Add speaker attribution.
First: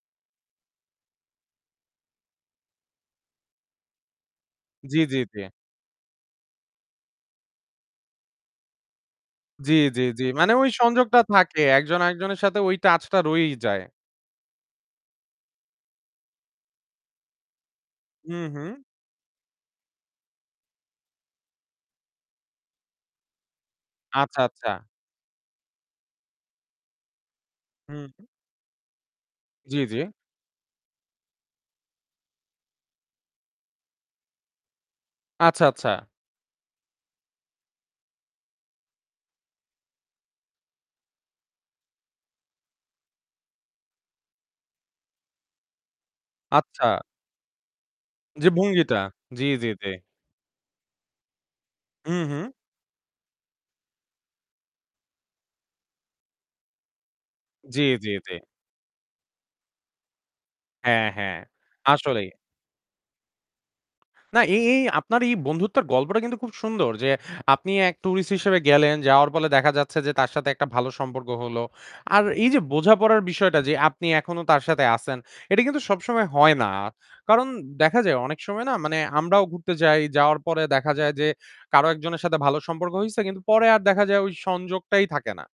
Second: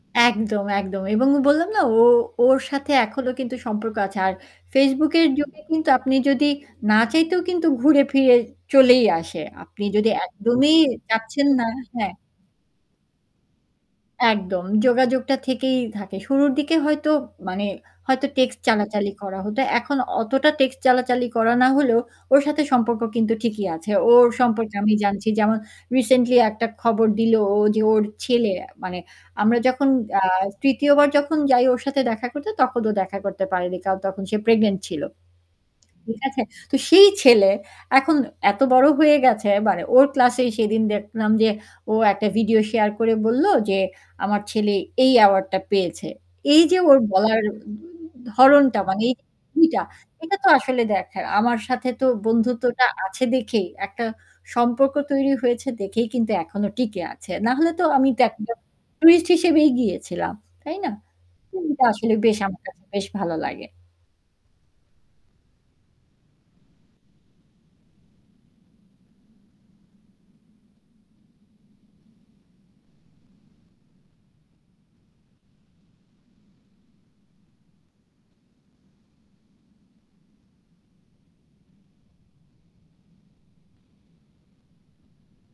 Speaker 1: একদম, একদম এবং বললাম না ও ওর সাথে এখনো কিন্তু সম্পর্ক আছে। আর
Speaker 2: জ্বী,
Speaker 1: Facebook
Speaker 2: জ্বী,
Speaker 1: এর
Speaker 2: জ্বী।
Speaker 1: যুগে কিন্তু আপনি যদি না চাইতেও কিন্তু ঘুরে ফিরে চলেই আসে।
Speaker 2: জ্বী,
Speaker 1: আপনি
Speaker 2: জ্বী,
Speaker 1: যদি
Speaker 2: জ্বী। মানে ওই
Speaker 1: একদমই
Speaker 2: সংযোগটা
Speaker 1: যাচ্ছেন
Speaker 2: থাকে
Speaker 1: না,
Speaker 2: একজন
Speaker 1: হ্যাঁ।
Speaker 2: একজনের সাথে ওই টাচটা রয়েই যায়।
Speaker 1: একদম, যোগাযোগটা থেকেই থাকে। শুরুর দিকে হয়তো মানে হয়তো
Speaker 2: হু,
Speaker 1: টেক্সট
Speaker 2: হু।
Speaker 1: চালাচালি করা হত। এখন অতটা টেক্সট চালাচালি করা না হলেও ওর সাথে সম্পর্ক কিন্তু ঠিকই আছে। ওর
Speaker 2: আচ্ছা, আচ্ছা।
Speaker 1: সম্পর্কে আমি জানছি যেমন রিসেন্টলি একটা খবর দিল ও যে ওর
Speaker 2: হু।
Speaker 1: ছেলে, মানে আমরা
Speaker 2: জ্বী,
Speaker 1: যখন
Speaker 2: জ্বী।
Speaker 1: আ ৩য় বার যখন যাই ওর সাথে দেখা করতে তখন ও দেখা করতে পারেনি। কারণ তখন সে প্রেগন্যান্ট ছিল।
Speaker 2: আচ্ছা, আচ্ছা।
Speaker 1: ঠিক আছে? তো সেই ছেলে এখন এত বড় হয়ে গেছে মানে ওর ক্লাস-এ সেদিন দেখলাম যে ও একটা ভিডিও শেয়ার করে বলল, যে আমার ছেলে এই এওয়ার্ড-টা পেয়েছে। এই যে
Speaker 2: আচ্ছা।
Speaker 1: ওর বলার
Speaker 2: যে
Speaker 1: ধরনটা
Speaker 2: ভঙ্গিটা,
Speaker 1: মানে
Speaker 2: জ্বী, জ্বী,
Speaker 1: এইটা
Speaker 2: জ্বী।
Speaker 1: এটা তো আসলে দেখা। আমার সাথে তো
Speaker 2: হু, হু।
Speaker 1: বন্ধুত্বটা আছে দেখেই একটা সম্পর্ক তৈরি হয়েছে দেখেই, কিন্তু এখনো টিকে আছে। নাহলে
Speaker 2: জ্বী,
Speaker 1: তো আমি
Speaker 2: জ্বী, জ্বী।
Speaker 1: [unintelligible] টুরিস্ট হিসেবেই গিয়েছিলাম। তাই না?
Speaker 2: হ্যাঁ, হ্যাঁ
Speaker 1: হুম, তা আসলে
Speaker 2: আসলেই।
Speaker 1: আমার বেশ ভালো লাগে।
Speaker 2: না এই এই আপনার এই বন্ধুত্বের গল্পটা কিন্তু খুব সুন্দর। যে আপনি এক টুরিস্ট হিসেবে গেলেন যাওয়ার ফলে দেখা যাচ্ছে যে তার সাথে একটা ভালো সম্পর্ক হল। আর এই যে বোঝাপড়ার বিষয়টা যে আপনি এখনো তার সাথে আছেন। এটা কিন্তু সবসময় হয় না। কারণ দেখা যায় অনেক সময় না মানে আমরাও ঘুরতে যাই যাওয়ার পরে দেখা যায় যে কারো একজনের সাথে ভালো সম্পর্ক হইছে। কিন্তু পরে আর দেখা যায় ওই সংযোগটাই থাকে না।